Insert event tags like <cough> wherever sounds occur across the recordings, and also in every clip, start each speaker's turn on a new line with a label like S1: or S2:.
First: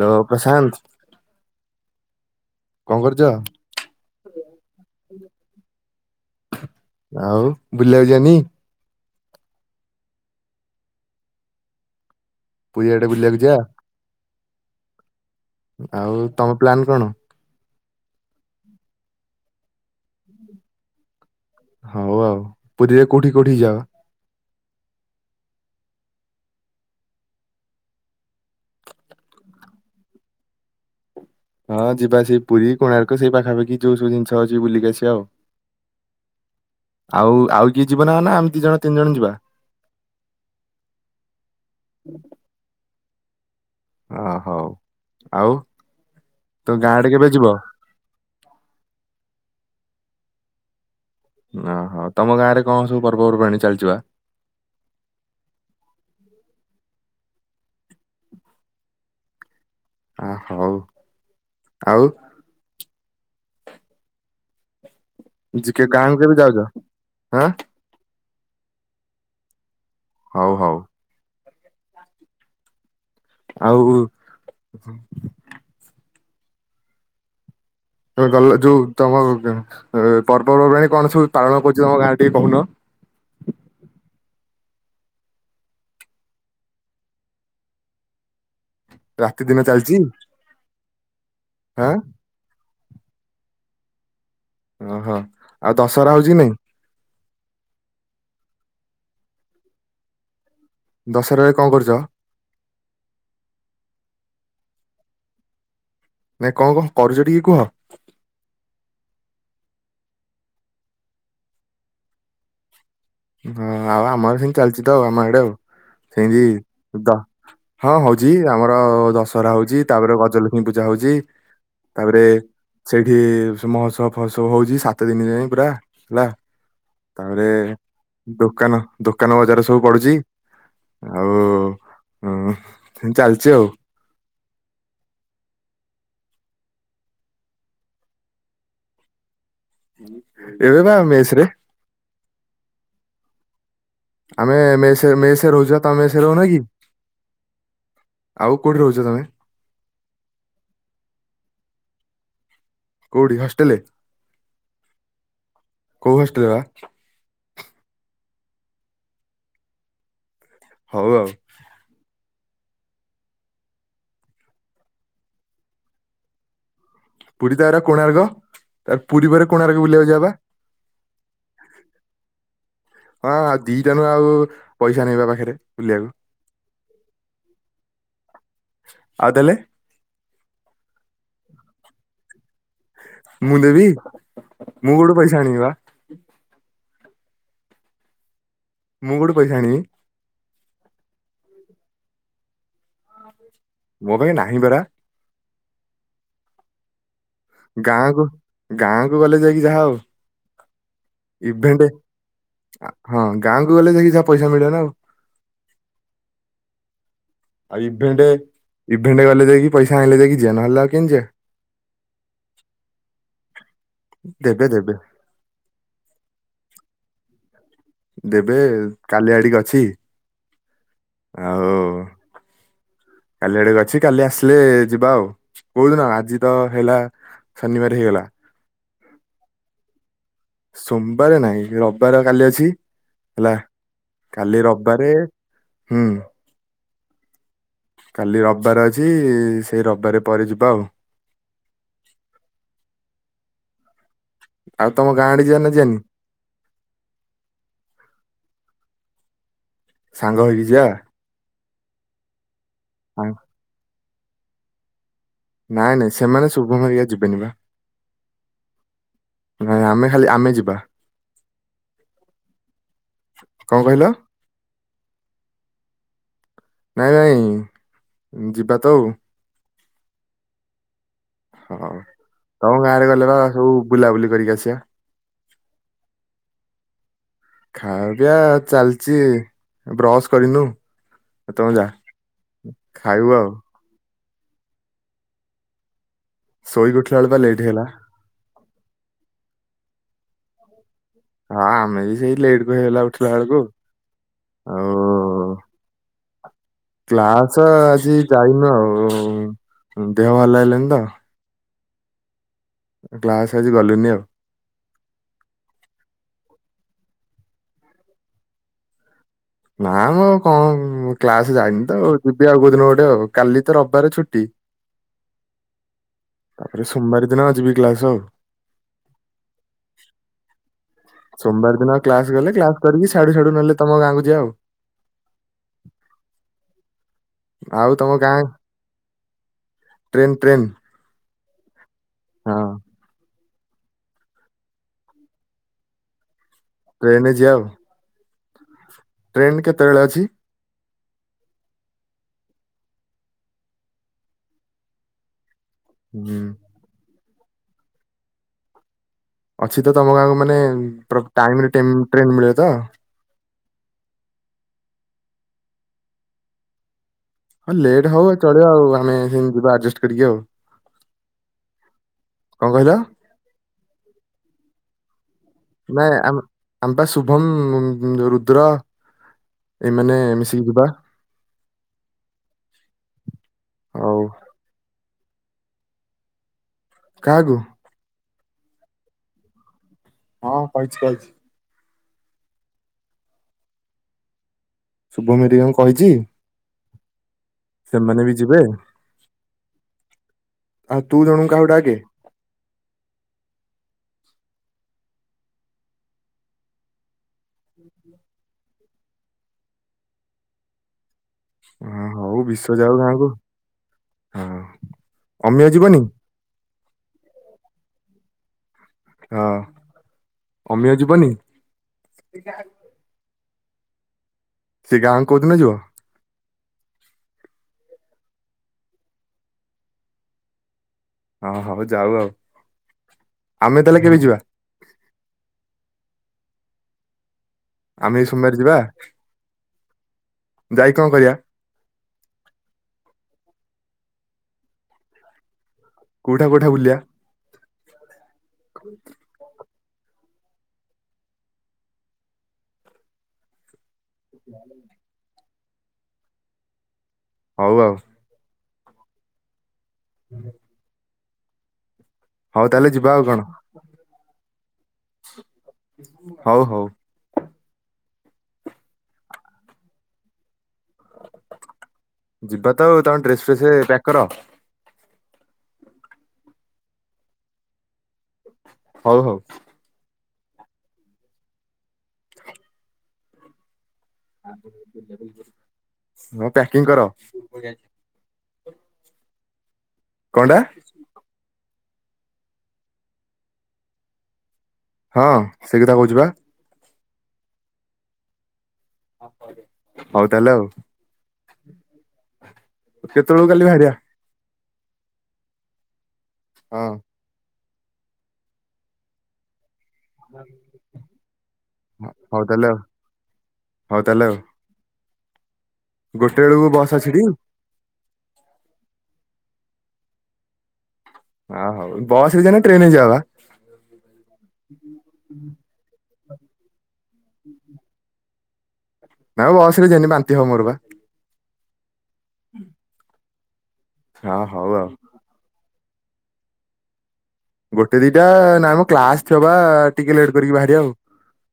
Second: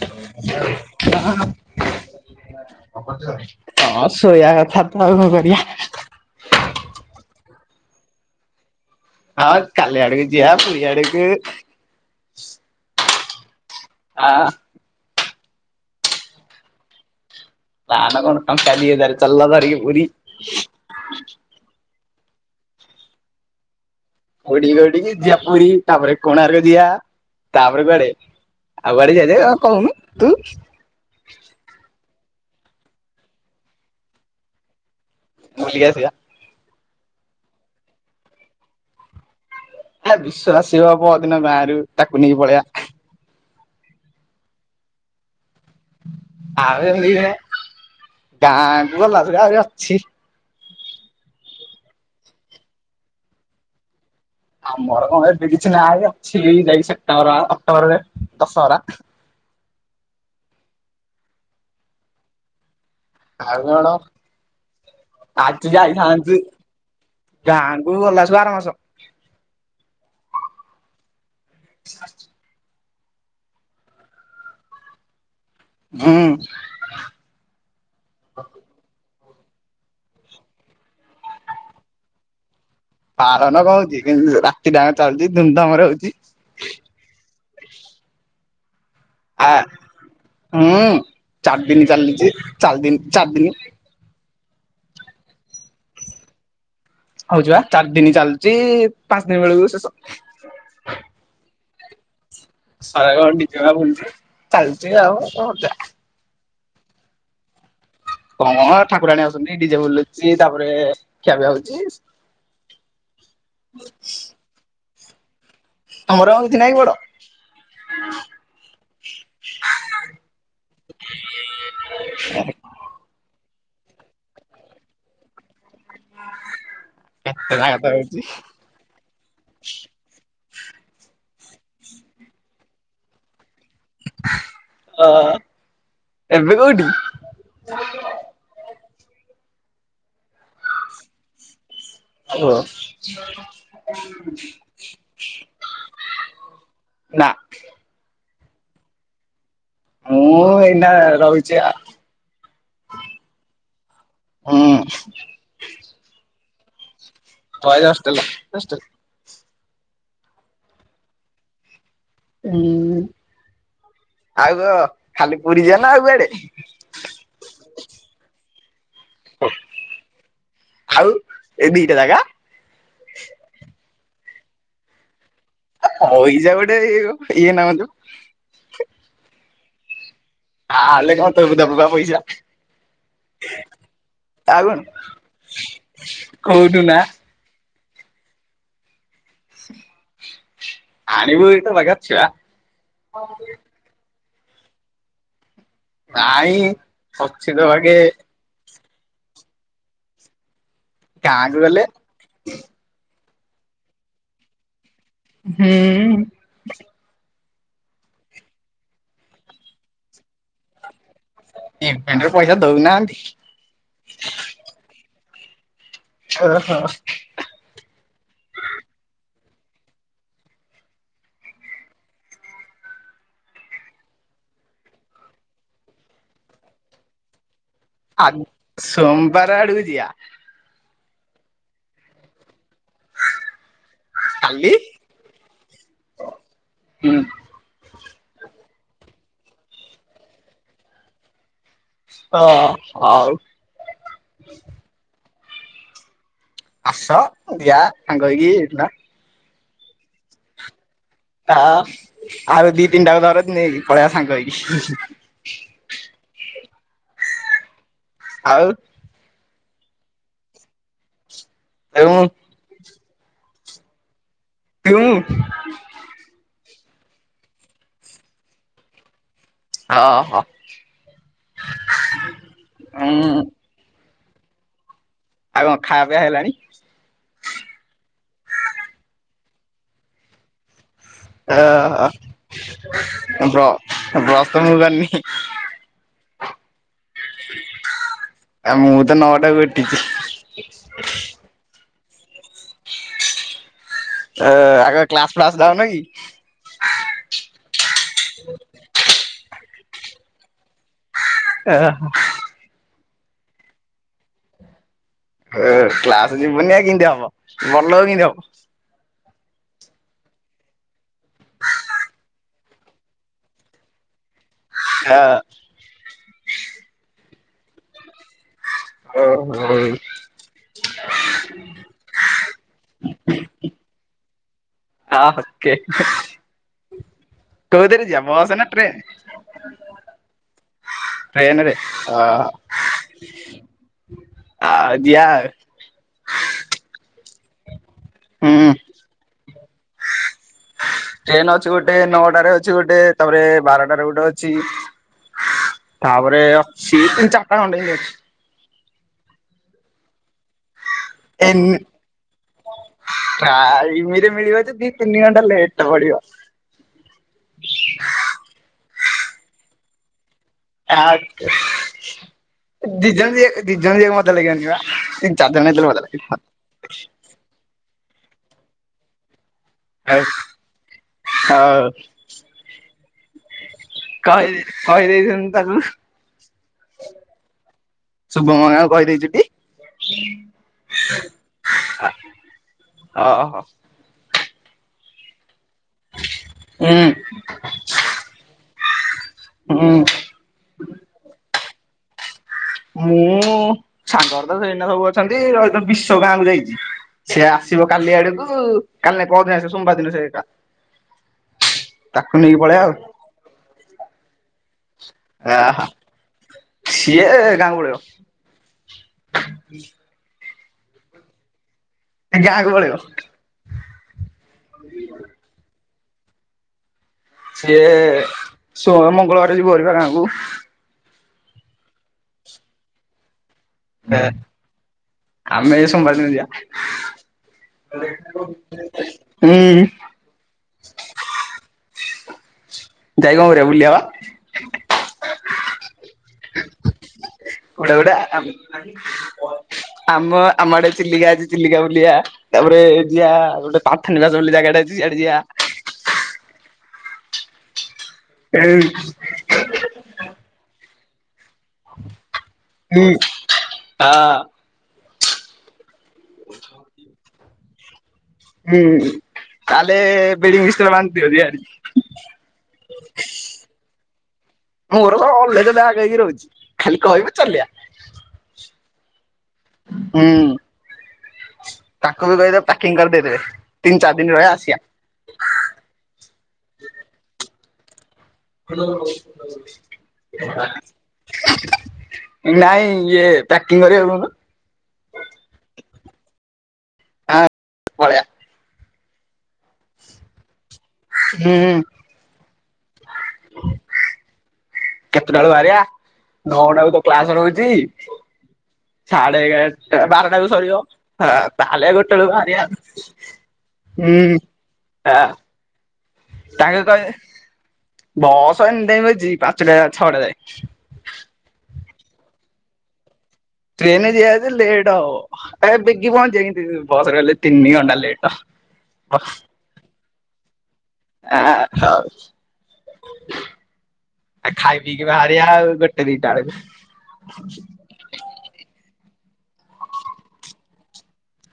S1: Hello Prashant
S2: <inaudible>
S1: କଣ କରୁଛ?
S2: ହଁ ଶୋଇବା କଥା ତ କଣ କରିବା,
S1: ଆଉ ବୁଲିବାକୁ ଜୀବାନି?
S2: ହଁ କାଲି ଆଡ଼କୁ ଯିବା ପୁରୀ ଆଡକୁ,
S1: ପୂଜା, ବୁଲିବାକୁ ଯିବା,
S2: ହ,
S1: ଆଉ ତମ ପ୍ଲାନ କଣ,
S2: ପ୍ଲାନ୍ କଣ ଟଙ୍କା ଡିଇ ହଜାର ଚାଲୁନ ଧରିକି ପୁରୀ।
S1: ହଉ ଆଉ ପୁରୀରେ କୋଉଠି କୋଉଠି ଯିବା?
S2: ଉଡି ଉଡି କି ଯିବା ପୁରୀ ତାପରେ କୋଣାର୍କ ଯିବା ତାପରେ କୁଆଡେ ଆଉ କୁଆଡେ ଯିବା ଜେ କହୁନୁ ତୁ,
S1: ହଁ ଯିବା। ସେଇ ପୁରୀ କୋଣାର୍କ ସେଇ ପାଖପାଖି ଯୋଉ ସବୁ ଜିନିସ ଅଛି ବୁଲିକି ଆସିବା।
S2: ବୁଲିକି ଆସିବା।
S1: ଆଉ ଆଉ କିଏ ଯିବ ନା ନା ଆମେ ଦି ଜଣ ତିନି ଜଣ ଯିବା।
S2: ଆ ବିଶ୍ ଆସୀ ହ ବଦିନ ଗାଁ ରରୁ ତାକୁ ନେଇକି ପଳେଇଆ।
S1: ଓହୋ ଆଉ। ତମ ଗାଁ
S2: ଆଉ
S1: ଆଡେ କେବେ ଯିବ?
S2: <unintelligible> ଗାଁ ଭଲ ଆ। ଛି।
S1: ଓହୋ ତମ ଗାଁ ରେ କଣ ସବୁ ପର୍ବପର୍ବାଣୀ ଚାଲିଛି ବା?
S2: ଆମର କ ଏବେ କିଛି ନାହିଁ ଅଛି ଯାଇ। ଅକ୍ଟୋବରରେ ଦଶହରା।
S1: ଅ ହଉ ଆଉ।
S2: ଆଉ କଣ। ଆଜି
S1: ଜି- କେ- ଗାଁକୁ କେବେ
S2: ଯାଇଥାନ୍ତି
S1: ଯାଉଛ? ଆଁ
S2: ଗାକୁ ଗଲାବେଲୁ ଆର ମାସ।
S1: ହଉ ହଉ।
S2: ଆ
S1: ଆଉ
S2: ହୁଁ।
S1: ଗଲ ଯୋଉ ତମ ଅ ପର୍ବପର୍ବାଣୀ କଣ ସବୁ ପାଳନ କରୁଛି ତମ ଗାଁରେ ଟିକେ କହୁନ।
S2: ପାଳନ କଣ ହଉଚି କିନ୍ତୁ ରାତିଟାଙ୍କ ଚାଲୁଚି ଧୁମ୍ ଧାମ୍ ରେ ହଉଛି।
S1: ରାତି
S2: ଆ
S1: ଦିନ ଚାଲିଛି
S2: ହୁଁ। ଚାରି ଦିନି
S1: ଆଁ
S2: ଚାଲିଛି। ଚାରି ଦିନ ଚାର ଦିନ
S1: ଓହୋ ଆଉ ଦଶହରା ହଉଛି କି ନାଇଁ?
S2: ହଉଛି ବା ଚାରି ଦିନି ଚାଲୁଛି ପାଞ୍ଚ ଦିନ ବେଳକୁ ଶେଷ।
S1: ଦଶହରାରେ କଣ୍ କରୁଛ?
S2: <inaudible> ଚାଲିଛି ଆଉ।
S1: ନାଇଁ କଣ କଣ କରୁଛ ଟିକେ କୁହ।
S2: କଣ ଠାକୁରାଣୀ ଆସିଛନ୍ତି ଡିଜେ ବୁଲୁଛି ତାପରେ ଖିଆ ପିଆ ହଉଛି।
S1: ହଁ ଆଉ ଆମର ସେମିତି ଚାଲିଚି ତ ଆମ ଆଡେ ଆଉ।
S2: ତମର ଆଉ
S1: ସେମିତି
S2: କିଛି ନାହିଁ ବଡ
S1: ଦ ହଁ ହଉଛି ଆମର ଦଶହରା ହଉଛି ତାପରେ ଗଜଲକ୍ଷ୍ମୀ ପୂଜା ହଉଛି ତାପରେ ସେଇଠି ମହୋତ୍ସବ ଫହୋତ୍ସବ ହଉଛି ସାତ ଦିନ ପାଇଁ ପୁରା ହେଲା ତାପରେ
S2: କେତେ ନା କଥା ହଉଛି
S1: ଦୋକାନ ଦୋକାନ ବଜାର ସବୁ ପଡୁଛି? ଆଉ ହଁ ସେମତି ଚାଲିଛି ଆଉ।
S2: <inaudible> ଏବେ କଉଠି?
S1: ଏବେ ବା ମେସ୍ ରେ।
S2: ଓ।
S1: ଆମେ ମେସ୍ ରେ ମେସ୍ ରେ ରହୁଛୁ ଵା ତମେ ସେ ରହୁନା କି?
S2: ନା
S1: ଆଉ କୋଉଠି ରହୁଛ ତମେ?
S2: ମୁଁ ଏଇନା ରହୁଛି ଆ
S1: କୋଉଠି ହଷ୍ଟେଲେ
S2: ହୁଁ
S1: କୋଉ ହଷ୍ଟେଲ ବା? <inaudible>
S2: Boys hostel.
S1: ହଉ ଆଉ।
S2: ହଁ ଆଉ କ ଖାଲି ପୁରୀ ଯିଆ ନା ଆଉ କୁଆଡେ?
S1: ପୁରୀ ତା ପରେ କୋଣାର୍କ। <inaudible> ପୁରୀ ପରେ କୋଣାର୍କ ବୁଲିବାକୁ ଯବା ବା।
S2: ଆଉ ଏଇ ଦିଟା ଜାଗା
S1: ହଁ ଆଉ ଦିଟା ନୁହଁ ଆଉ ପଇସା ନାଇବା ପାଖେରେ ଆଉ ତାହେଲେ
S2: <inaudible> ଆଲେ କଣ ତୁ ବି ଦବୁ ବା ପଇସା।
S1: ମୁଁ ଦେବି
S2: ଆଉ କଣ
S1: ମୁଁ କୋଉଠୁ ପଇସା ଆଣିବି ବା?
S2: କୋଉଠୁ ନା
S1: ମୁଁ କଉଠୁ ପଇସା ଆଣିବି।
S2: ଆଣିବୁ ଏଇଠୁ ବାଗା ଛୁଆ।
S1: ମୋ ପାଖେ ନାହିଁ ପରା।
S2: ନାଇଁ। ଅଛି ତୋ ପାଖେ।
S1: ଗାଁକୁ ଗାଁକୁ ଗଲେ ଯାଇକି ଯାହା ଆଉ।
S2: ଗାଁ କୁ ଗଲେ।
S1: ଇଭେଣ୍ଟ ହଁ ଗାଁକୁ ଗଲେ ଯାଇକି ଯାହା ପଇସା ମିଳିବ ନା ଆଉ।
S2: ହୁଁ।
S1: ଆଉ ଇଭେଣ୍ଟ ଇଭେଣ୍ଟ ଗଲେ ଯାଇକି ପଇସା ଆଣିଲେ ଯାଇକି ଯିଆ ନହେଲେ ଆଉ କେମିତି ଜିଆ।
S2: ଇଭେଣ୍ଟେ ପଇସା ଦଉନାହାନ୍ତି।
S1: ଦେବେ ଦେବେ।
S2: ଓ ହୋ।
S1: ଦେବେ କାଲି ଆଡିକି ଅଛି। ଆଉ। କାଲି ଆଡେ ଅଛି କାଲି ଆସିଲେ ଯିବା ଆଉ କଉ ଦିନ ଆଜି ତ ହେଲା। ଶନିବାର ହେଇଗଲା
S2: ଆ ସୋମବାର ଆଡକୁ ଜିଆ।
S1: ସୋମବାର ନାଇଁ ରବିବାର କାଲି ଅଛି ହେଲା। କାଲି ରବିବାରେ ହୁଁ।
S2: ହୁଁ।
S1: କାଲି ରବିବାର ଅଛି ସେଇ ରବିବାରେ ପରେ ଯିବା ଆଉ।
S2: ହଁ ଆଉ।
S1: ଆଉ ତମ ଗାଁ ଆଡ଼େ। ଜିଆ ନା ଜିଆନି।
S2: ଆସ ଜିଆ ସାଙ୍ଗ ହେଇକି ଏଇଖିନା।
S1: ସାଙ୍ଗ ହେଇକି ଯିଆ।
S2: ତ। ଆଉ ଦି ତିନି ଟା କୁ
S1: ସାଙ୍ଗ-
S2: ଧରତୁ ନେଇକି। ପଳେଇଆ ସାଙ୍ଗ ହେଇକି।
S1: ନାଇଁ ନାଇଁ ସେମାନେ ଶୁଭମ ଘରିକା ଯିବେନି ବା।
S2: ଆଉ।
S1: ନାଇଁ ଆମେ ଖାଲି ଆମେ ଯିବା।
S2: ଏଁ କୁ
S1: କଣ କହିଲ।
S2: କ୍ୟୁଁ।
S1: ନାଇଁ ନାଇଁ ଯିବା ତ ଆଉ।
S2: ଅ ହୋ।
S1: ହଉ ତମ ଗାଁରେ ଗଲେ ବା ସବୁ ବୁଲାବୁଲି। କରିିକି ଆଶିଆ।
S2: ଆଉ କଣ ଖା ପିଆ ହେଲାଣି?
S1: ଖାଇଆ ପିଇଆ ଚାଲଚି ବ୍ରସ୍ କରିନୁ।
S2: ଆ
S1: ତମେ ଯା
S2: ଆ
S1: ଖାଇବୁ ଆଉ
S2: ବ୍ର ବ୍ରସ୍ ତ ମୁଁ କରିନି।
S1: ଶୋଇକି ଉଠ-
S2: ଆ ମୁଁ ତ ନଅଟା ବି ଉ ଠିଛି।
S1: ହଁ ଆମେ ବି। ସେଇ ଲେଟ ବି ହେଲା ଗଲା ଉଠିଲା ବେଳକୁ।
S2: ଆ ଆଗ କ୍ଲାସ ଫ୍ଲାସ ଯାଉନ କି?
S1: କ୍ଲାସ ଆଜି ଯାଇନୁ ଆଉ। ଦେହ ଭଲ ଲାଗିଲାନି ତ।
S2: ଏ ଆ ହ।।
S1: କ୍ଲାସ ଆଜି ଗଲିନି ଆଉ।
S2: ଏ କ୍ଲାସ ଯିବୁନି ଆଉ କେନ୍ତି ହବ ମନ କେନ୍ତି ହବ?
S1: ନାଁ ମୁଁ ଆଉ କଣ କ୍ଲାସ ଯାଇନି ତ ଆଉ ଯିବି ଆଉ କୋଉ ଦିନ ଗୋଟେ ଆଉ କାଲି ତ ରବିବାରେ ଛୁଟି।
S2: ହାଆ
S1: ତାପରେ ସୋମବାର ଦିନ ଯିବି କ୍ଲାସ ଆଉ।
S2: ଓ ହୋଉ।
S1: ସୋମବାର ଦିନ କ୍ଲାସ ଗଲେ କ୍ଲାସ କରିକି ସ୍ୟାଡ଼ୁ ସ୍ୟାଡ଼ୁ ନଲେ ତମ ଗାଁକୁ ଯିବା ଆଉ।
S2: ହଁ ଓକେ।
S1: ଆଉ
S2: କୋଉଥିରେ
S1: ତମ
S2: ଯିବା
S1: ଗାଁ
S2: ବସ୍ ନାଁ ଟ୍ରେନ୍?
S1: ଟ୍ରେନ୍ ଟ୍ରେନ୍
S2: ଟ୍ରେନରେ।
S1: ହଁ
S2: ଆହ୍- ଆ ଜିଆ।
S1: ଟ୍ରେନ ଯିଆ ଆଉ।
S2: ହୁଁ।
S1: ଟ୍ରେନ କେତବେଳେ ଅଛି?
S2: ଟ୍ରେନ ଅଛି ଗୋଟେ ନଅଟାରେ ଅଛି ଗୋଟେ ତାପରେ ବାରଟାରେ ଗୋଟେ ଅଛି।
S1: ହୁଁ
S2: ତାପରେ ଅଛି ତିନି ଚା ଟା ଅଣ୍ଡେ ଏତି ଅଛି।
S1: ଅଛି ତ ତମ ଗାଁକୁ ମାନେ ପ୍ର ଟାଇମରେ ଟାଇ ଟେନ୍ ଟ୍ରେନ ମିଳେ ତ?
S2: ଇମିରେ ମିଳିବ ଯେ ଦି ତିନି ଘଣ୍ଟା ଲେଟ ପଡ଼ିବ।
S1: ହଁ ଲେଟ୍ ହବ ଚଳିବ ଆଉ ଆମେ ସେମତି ଯିବା ଆଡଜଷ୍ଟ କରିକି ଆଉ।
S2: ଆ
S1: କଣ କହିଲ
S2: ଦି ଜଣ ଯି ଦି ଜଣ ଯିବାକୁ ମଜା ଲାଗିବନି ବା। ଚାରି ଜଣ ହେଇଥିଲେ ମଜା
S1: ନାଇଁ
S2: ଲାଗିବ।
S1: ଆମେ ଆମେ ପା ଶୁଭମ୍ ଉଁ ରୁଦ୍ର ଏମାନେ
S2: ହଉ
S1: ମିଶିକି ଯିବା
S2: <inaudible> ହଉ
S1: ଆଉ
S2: କହ କହିଦେଇଛନ୍ତି। <unintelligible>
S1: କାହାକୁ।
S2: ଶୁଭମ ହେରିକା ଙ୍କୁ କହିଦେଇଛୁଟି।
S1: ହଁ କହିଛି କହିଛି
S2: <inaudible> ଆ। ଅହଂ।
S1: ଶୁଭମ ହେରିକା ଙ୍କୁ। କହିଚି
S2: ହୁଁ
S1: ସେମାନେ ବି ଯିବେ।
S2: ହୁଁ
S1: ଆଉ ତୁ ଜଣକୁ କାହାକୁ ଡାକ୍। <unintelligible>
S2: ମୁଁ ସାଙ୍ଗହରତ ସେଇନା ସବୁ ଅଛନ୍ତି ରହିତ ବିଶ ଗାଁକୁ ଯାଇଛି ସେ ଆସିବ କାଲି ଆଡକୁ କାଲି ନାଇ ପଅରଦିନ ଆସିବ ସୋମବାର ଦିନ ସେ ଏକା।
S1: ହଁ ହଉ ବିଷ ଯାଉ ଗାଁକୁ। ହଁ ଅମିୟ
S2: ଆହା
S1: ଯିବନି
S2: ସିଏ ଗାଁ <unintelligible> ପଳେବ। ହଁ
S1: ଅମିୟ ଯିବନି।
S2: ଯାହାକୁ ପଳେଇିବ। <unintelligible>
S1: ସେ ଗାଁ କୁ କୋଉ ଦିନ ଯିବ?
S2: ସିଏ ସୋମ ମଙ୍ଗଳବାର ଯିବ ହେରିବା ଗାଁ କୁ।
S1: ହଁ ହବ ଯାଉ ଆଉ। ଆମେ ତାହେଲେ କେବେ ଯିବା
S2: ହଆମେ ସୋମବାର ଦିନ ଯିବା।
S1: ଆମେ ଏଇ
S2: ହୁଁ
S1: ସୋମବାର ଯିବା
S2: ଉଁ
S1: ଯାଇ କଣ କରିବା
S2: ଯାଇ କଣ କରିବା ବୁଲିବା ବା।
S1: କୋଉଠା କୋଉଠା ବୁଲିବା
S2: ଗୋଟେ <unintelligible> ଆମ ଆମ ଆଡେ ଚିଲିକା ଅଛି, ଚିଲିକା ବୁଲଆ। ତାପରେ ଯିଆ ଗୋଟେ ପାଠ ନିବାସ ବୋଲି ଜାଗାଟେ ଅଛି ସିଆଡେ ଯିବା।
S1: ହଉ ଆଉ!
S2: ହ <inaudible>
S1: ହୁଁ <inaudible> ଯିବା
S2: ଉଁ
S1: ଆଉ କଣ
S2: <inaudible> ଆ
S1: ହଉ ହଉ
S2: ହୁଁ ତାହେଲେ ବିଡିଙ୍ଗ ଧତି ଅାର
S1: ଯିବା ତ ଆଉ ତମେ ଡ୍ରେସ ଫ୍ରେସ
S2: <unintelligible>
S1: ପ୍ୟାକ୍ କର।
S2: ମୋର ଅଲରେଡି ପ୍ୟାକ ହେଇକି ରହୁଛି ଖାଲି କହିବି ଚାଲିଆ।
S1: ହଉ ହଉ।
S2: ହୁଁ ତାଙ୍କୁ ବି କହିଦେବେ ପ୍ୟାକିଂ କରିଦେଇଦେବେ। ତିନି ଚାରି ଦିନ ରହିବା ଆସିବା
S1: ହ ପ୍ୟାକିଂ କର। <unintelligible>
S2: ହ ହ <inaudible> ହ
S1: କଣଟା
S2: <unintelligible> ନାଇଁ ଇଏ ପ୍ୟାକିଂ କରିବାକୁ କହୁନ।
S1: ହଁ ସେଇ କଥା କହୁଛି ବା।
S2: ଆ ପଲେଇଆ।
S1: ହଉ ତାହେଲେ ଆଉ।
S2: ହୁଁ ହ।
S1: କେତେବେଳକୁ କାଲି ବାହାରିବା?
S2: କେତେଟା ବେଳକୁ ବାହାରିଆ? ନଅ
S1: ହଁ
S2: ଟାକୁ ତ କ୍ଲାସ ରହୁଛି। ସାଡେ ଏଗାର ବାରଟାକୁ ସରିିବ। ହଁ <inaudible> ତାହେଲେ ଗୋଟେ ବେଳକୁ
S1: ହଉ ତାହେଲେ ଆଉ
S2: ବାହାରିଆ।
S1: ହଉ ତାହେଲେ ଆଉ
S2: ହଁ
S1: ଗୋଟେ ବେଳକୁ
S2: ତାଙ୍କେ
S1: ବସ୍ ଅଛି
S2: କହିବେ,
S1: ଟି
S2: ବସ୍ ଏନି ଟାଇମ ଅଛି ପା <unintelligible> ଛଅଟା ଯାଏ।
S1: ହଁ ହଉ ବସ୍ ରେ ଯିବା ନା ଟ୍ରେନ ଯିଆ ବା?
S2: ଟ୍ରେନରେ ଯିବା ଯେ ଲେଟ୍ ହବ, ଏ ବେଗି ପହଞ୍ଚ ଯାଇ ବସ୍ ରେ ଗଲେ ତିନି ଘଣ୍ଟା ଲେଟ୍।
S1: ନା ବସରେ ଯିବାନି ବା ଦେହ ମୋର ବା।
S2: ଆ ହଉ।
S1: ହୁଁ।
S2: ଆଉ ଖାଇ ପିଇକି ବାହାରିଆ ଆଉ ଗୋଟ ଗୋଟେ ଦିଟା ବେଳକୁ।
S1: ଗୋଟେ ଦିଟା ନାଇମ କ୍ଲାସ ଥିବା-ଆ-ଆ-ଆ ଟିକେ ଲେଟ୍ କରିକି ବାହାରିଆ ଆଉ।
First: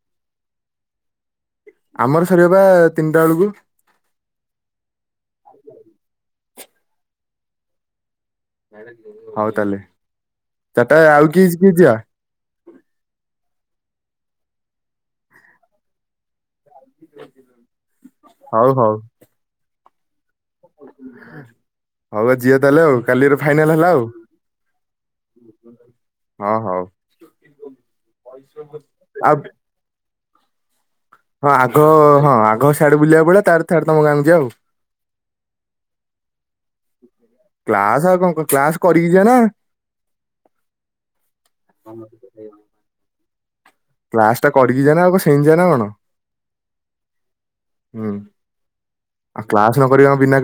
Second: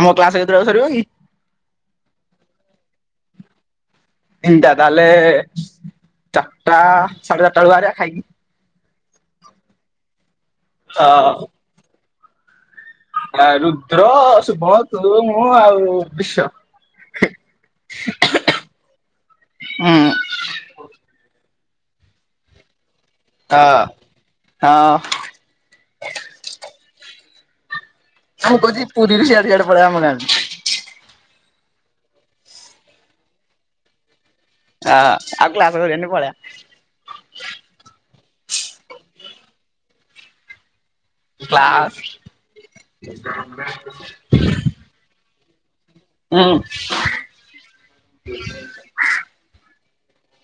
S2: ତମ କ୍ଲାସ କେତବେଳେ ସରିବ କି?
S1: ଆମର ସରିବ ପା ତିନିଟା ବେଳକୁ।
S2: ତିନଟା ତାହେଲେ-ଏ-ଏ-ଏ ଚାରିଟା ସାଢେ ଚାରିଟା ବାହାରିବା ଖାଇକି।
S1: ହଉ ତାହେଲେ। ଚାରଟା ଆ ଆଉ କିସ୍ କିଏ ଯିବା?
S2: ଆ ରୁଦ୍ର, ଶୁଭ, ତୁ ମୁ ଆଉ ବିଶ୍ୱ।
S1: ହଉ ହଉ।
S2: ହଁ।
S1: ହ- ହଉ ଆ ଜିଆ ତାହେଲେ ଆଉ। କାଲିର
S2: ଅ
S1: ଫାଇନାଲ ହେଲା ଆଉ।
S2: ହଁ
S1: ହଁ ହଉ।
S2: ମୁଁ କହୁଛିି ପୁରୀରୁ
S1: ଆଉ
S2: ସେଆଡେ ସେଆଡେ଼ ପଳେଇବା ଆମ ଗାଁ <unintelligible>
S1: ହଁ ଆଗ ହଁ ଆଗ ସିଆଡେ ବୁଲିବା ପାଳେଇଆ ତାର ତାର ତମ ଗାଁକୁ ଯି ଆଉ।
S2: ହଁ ଆଉ କ୍ଲାସ କରିଆନି ପାଳେଆ।
S1: କ୍ଲାସ ଆଉ କଣ କ୍ଲାସ କରିକି ଯିବା ନା
S2: କ୍ଲାସ
S1: କ୍ଲାସ ଟା କରିକି ଜିଆ ନ ଆଉ କ ସେମିତି ଜିଆ ନା କଣ ହୁଁ
S2: <inaudible>
S1: <unintelligible>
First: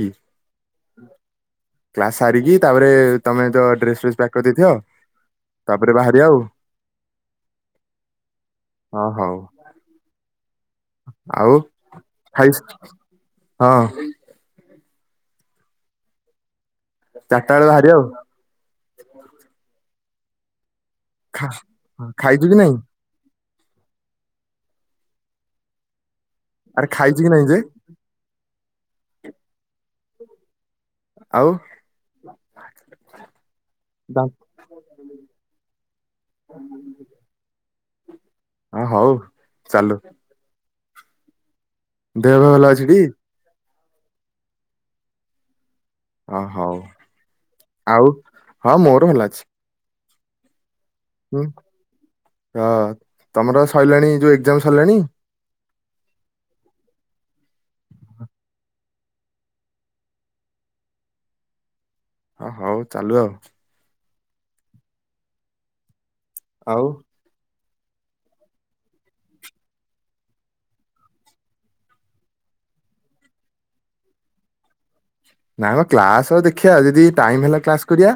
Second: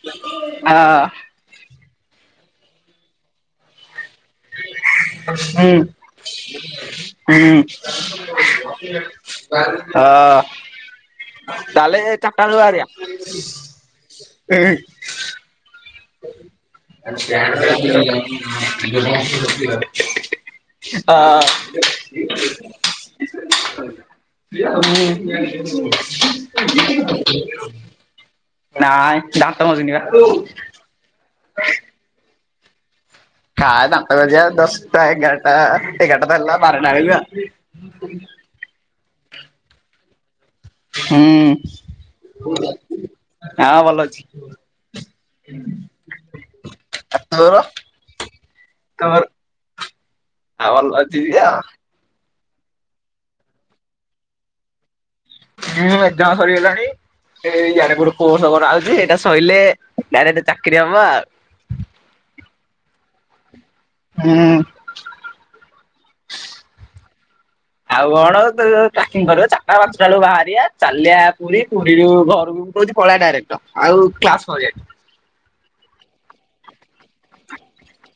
S1: କି? କ୍ଲାସ ସାରିକି ତାପରେ ତମେ ତ ଡ୍ରେସ ଫେସ
S2: ହୁଁ <inaudible>
S1: ଆଉ।
S2: ହୁଁ। <inaudible> ହଁ। ହଁ। ତାହଲେ ଚାଟା
S1: ଆଉ
S2: ବେଳକୁ
S1: ଖାଇ
S2: ବାହାରିବା
S1: ହଁ
S2: <inaudible> ହୁଁ। ହ। <unintelligible> <inaudible> <inaudible> ହଁ।
S1: ଚାରିଟା ବେଳେ ବାହାରିବା ଆଉ। ଖା
S2: <inaudible>
S1: ଖାଇଛୁ କି ନାଇଁ
S2: <inaudible>
S1: ଆରେ ଖାଇଛୁ କି ନାଇଁ ଯେ
S2: ନାଇଁ ଦାନ୍ତ ଘଷିନି ପା ହୁଁ।
S1: ଆଉ।
S2: କାଇଁ ଦାନ୍ତ
S1: ଦା-
S2: ଘଷି ଆ ଦଶ ଟା ଏଗାର ଟା ଏଗାର ଟା ତ ହେଲା ବାର ଟା। <unintelligible>
S1: ହଁ ହଉ ଚାଲୁ।
S2: ହୁଁ।
S1: ଦେହ ଫେହ ଭଲ ଅଛି ଟି।
S2: ହଁ ଭଲ ଅଛି। <inaudible>
S1: ଅ ହୋଉ
S2: ଆଉ ତୋର
S1: ଆଉ ହଁ ମୋର
S2: ତୋର
S1: ଭଲ ଅଛି।
S2: ଆଉ ଭଲ ଅଛି ଦିହ?
S1: ହୁଁ ତମର ସରିଲାଣି ଯୋଉ ଏକ୍ଜାମ ସରିଲାଣି?
S2: ହଁ ଏକ୍କାମ ସରିଗଲାଣି ସେ ଇଆଡେ କଉଠୀ କୋର୍ସ କରା ହଉଚି ଏଇଟା ସଆଇଲେ ଡାଇରେକ୍ଟ ଚାକିରି ହବ ଆଉ।
S1: ଅ ହଉ ଚାଲୁ ଆଉ
S2: ହୁଁ। <inaudible>
S1: ଆଉ
S2: ଆଉ କଣ ତ ପ୍ୟାକିଙ୍ଗ କରିବା ଚାରଟା ପାଞ୍ଚଟା ବେଳୁ ବାହାରିବା ଚାଲିବା ପୁରୀ ପୁରୀରୁ ଘରକୁ ମୁଁ କହୁଚି ପଳେଇବା ଡାଇରେକ୍ଟ ଆଉ କ୍ଲାସ କରିବାନି।
S1: ନାଇଁ ମ କ୍ଲାସ ଦେଖିବା ଯଦି ଟାଇମ ହେଲା କ୍ଲାସ୍ କରିବା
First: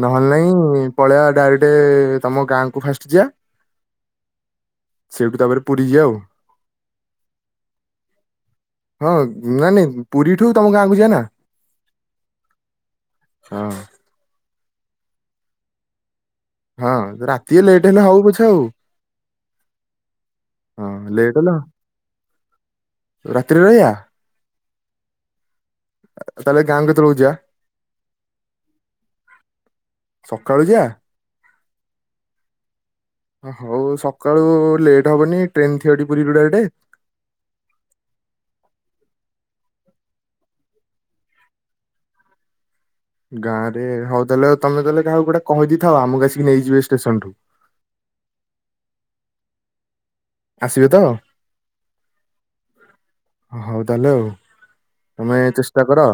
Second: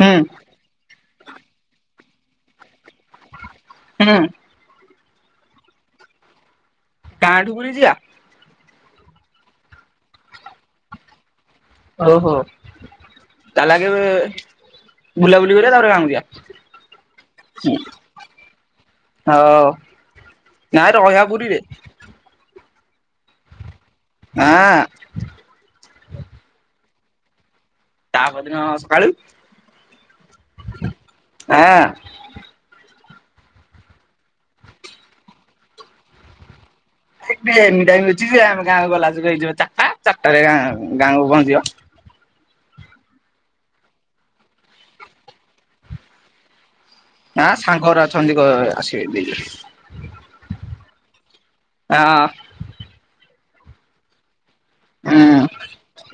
S2: ହୁଁ।
S1: ନହେଲେ ନାଇଁ ପଳେଇବା ଡାଇରେକ୍ଟେ ତମ ଗାଁକୁ ଫାଷ୍ଟ ଯିବା
S2: ହୁଁ।
S1: ସେଇଠୁ ତାପରେ ପୁରୀ ଜିଆ ଆଉ।
S2: ଗାଁ ଠୁ ପୁରୀ ଜିଆ?
S1: ହଁ ନାଇ ନାଇଁ ପୁରୀଠୁ ତମ ଗାଁ କୁ ଜିଆ ନା।
S2: ହ ହୋ
S1: ହଁ
S2: ତାହେଲେ ଆଗେ। ବୁଲାବୁଲି କରିବା ତାରେ ଗାଁ କୁ ଯିବା।
S1: ହଁ ରାତି ରେ ଲେଟ୍ ହେଲେ ହଉ ପଛେ ଆଉ।
S2: ହଉ।
S1: ହଁ
S2: ନାଇ ରହିଆ ପୁରୀରେ।
S1: ରାତି୍ ରେ ରହିଆ।
S2: ଆଁ।
S1: ବେଳୁ ଜିଆ।
S2: ତା ପରଦିନ ସକାଳୁ।
S1: ସକାଳୁ ଯିବା
S2: ହଁ।
S1: ହଉ ସକାଳୁ ଲେଟ୍ ହବନି ଟ୍ରେନ ଥିବ ପୁରୀ ଠୁ ଡାଇରେକ୍ଟେ।
S2: ଏ ଏନି ଟାଉମ ଅଛି ଆମେ ଗାଁ କୁ ଗଲାସ ଏଇ ଯଉ ଚାରିଟା ଚାରିଟା ରେ ଗାଁ ଗାଁକୁ ପହଞ୍ଚିବ।
S1: ଗାଁ ରେ ହଉ ତାହେଲେ ତମେ ତାହେଲେ କାହାକୁ ଗୋଟେ କହିଦେଇଥାଅ ଆମକୁ ଆସିକି ନେଇଯିବେ ସେ
S2: ନା ସାଙ୍ଗଗରା ଅଛନ୍ତି ଆସିବେ ନେଇଯିବେ।
S1: ଆସିବେ ତ।
S2: ଆଁ ହଁ।
S1: ହଉ ତାହେଲେ ତମେ ଚେଷ୍ଟା କର